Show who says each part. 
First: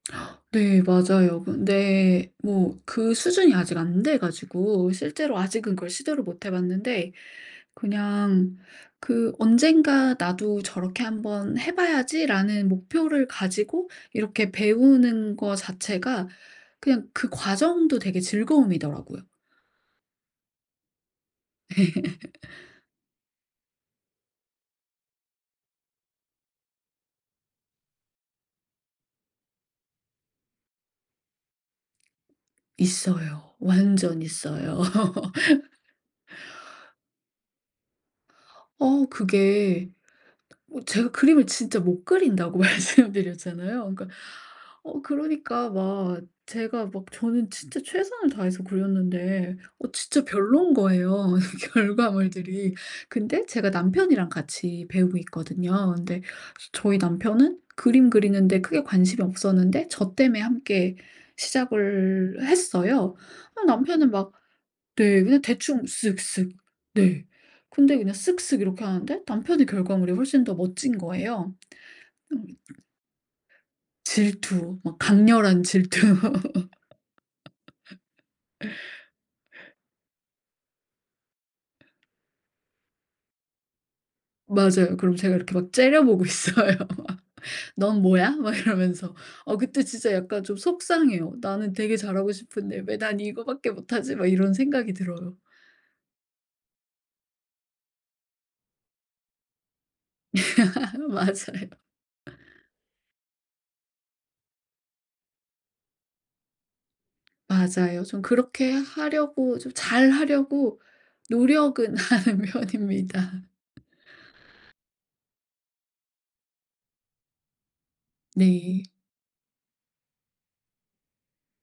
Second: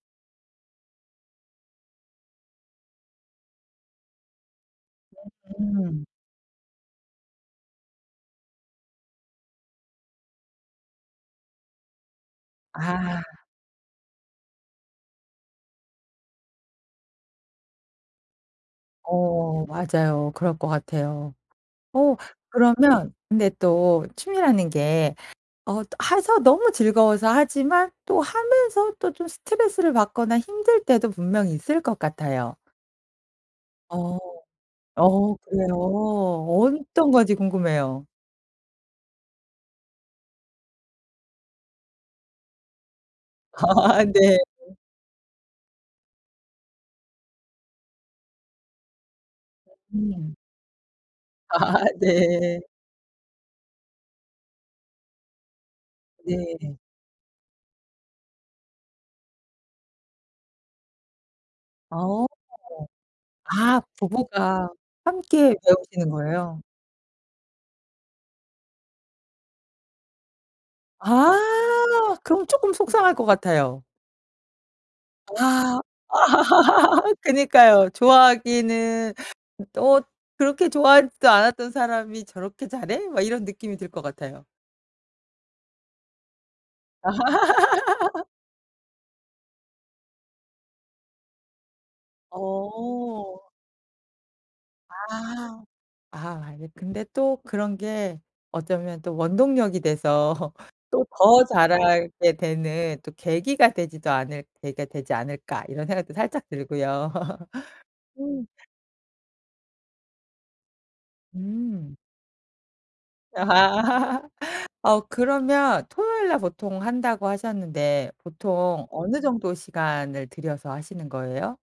Speaker 1: 네. 맞아요. 그런데 뭐 그 수준이 아직 안 돼 가지고 실제로
Speaker 2: 어.
Speaker 1: 아직은 그걸
Speaker 2: 음.
Speaker 1: 시도를 못 해 봤는데 그냥 그 '언젠가 나도 저렇게 한번 해 봐야지.'라는
Speaker 2: 아.
Speaker 1: 목표를 가지고 이렇게 배우는 거 자체가 그냥 그 과정도 되게 즐거움이더라고요.
Speaker 2: 어. 맞아요. 그럴 것 같아요. 어 그러면 근데 또 취미라는 게 어 해서 너무 즐거워서 하지만 또 하면서 또 좀 스트레스를 받거나 힘들 때도 분명히 있을 것 같아요.
Speaker 1: 있어요.
Speaker 2: 어.
Speaker 1: 완전 있어요.
Speaker 2: 어 그래요? 어떤 건지 궁금해요.
Speaker 1: 어. 그게 어 제가 그림을 진짜 못 그린다고 말씀 드렸잖아요.
Speaker 2: 아.
Speaker 1: 그러니까
Speaker 2: 네.
Speaker 1: 어 그러니까 막 제가 막 저는 진짜 최선을 다해서 그렸는데
Speaker 2: 어.
Speaker 1: 어 진짜
Speaker 2: 음.
Speaker 1: 별로인 거예요 이
Speaker 2: 아. 네.
Speaker 1: 결과물들이. 근데 제가 남편이랑 같이 배우고 있거든요. 근데
Speaker 2: 네.
Speaker 1: 저희 남편은 그림 그리는 데 크게 관심이 없었는데 저 때문에 함께
Speaker 2: 아 어.
Speaker 1: 시작을 했어요. 아
Speaker 2: 아
Speaker 1: 남편은 막
Speaker 2: 부부가
Speaker 1: 네. 그냥
Speaker 2: 함께
Speaker 1: 대충
Speaker 2: 배우시는
Speaker 1: 쓱쓱.
Speaker 2: 거예요?
Speaker 1: 네. 근데 그냥 쓱쓱 이렇게 하는데 남편의 결과물이 훨씬 더 멋진
Speaker 2: 아.
Speaker 1: 거예요.
Speaker 2: 그럼
Speaker 1: 음.
Speaker 2: 쪼끔 속상할 것 같아요.
Speaker 1: 질투. 막 강렬한
Speaker 2: 아.
Speaker 1: 질투.
Speaker 2: 그니까요. 좋아하기는 음 '어. 그렇게 좋아하지도 않았던 사람이 저렇게 잘해?' 막 이런 느낌이 들 것 같아요.
Speaker 1: 맞아요. 그럼 제가 이렇게 막 째려보고 있어요. "넌 뭐야?" 막 이러면서. 어 그때 진짜 약간 좀 속상해요. '나는 되게 잘하고 싶은데 왜 난
Speaker 2: 어.
Speaker 1: 이거밖에 못 하지?' 막 이런 생각이 들어요.
Speaker 2: 아. 아 아니 근데 또 '그런 게 어쩌면 또 원동력이 돼서 또 더
Speaker 1: 맞아요.
Speaker 2: 잘하게 되는 또 계기가 되지도 않을 계기가 되지 않을까.' 이런 생각도 살짝 들고요.
Speaker 1: 맞아요. 좀
Speaker 2: 음.
Speaker 1: 그렇게 하려고 좀 잘 하려고
Speaker 2: 음.
Speaker 1: 노력은 하는 편입니다.
Speaker 2: 어 그러면 토요일 날 보통 한다고 하셨는데 보통
Speaker 1: 네.
Speaker 2: 어느 정도 시간을 들여서 하시는 거예요?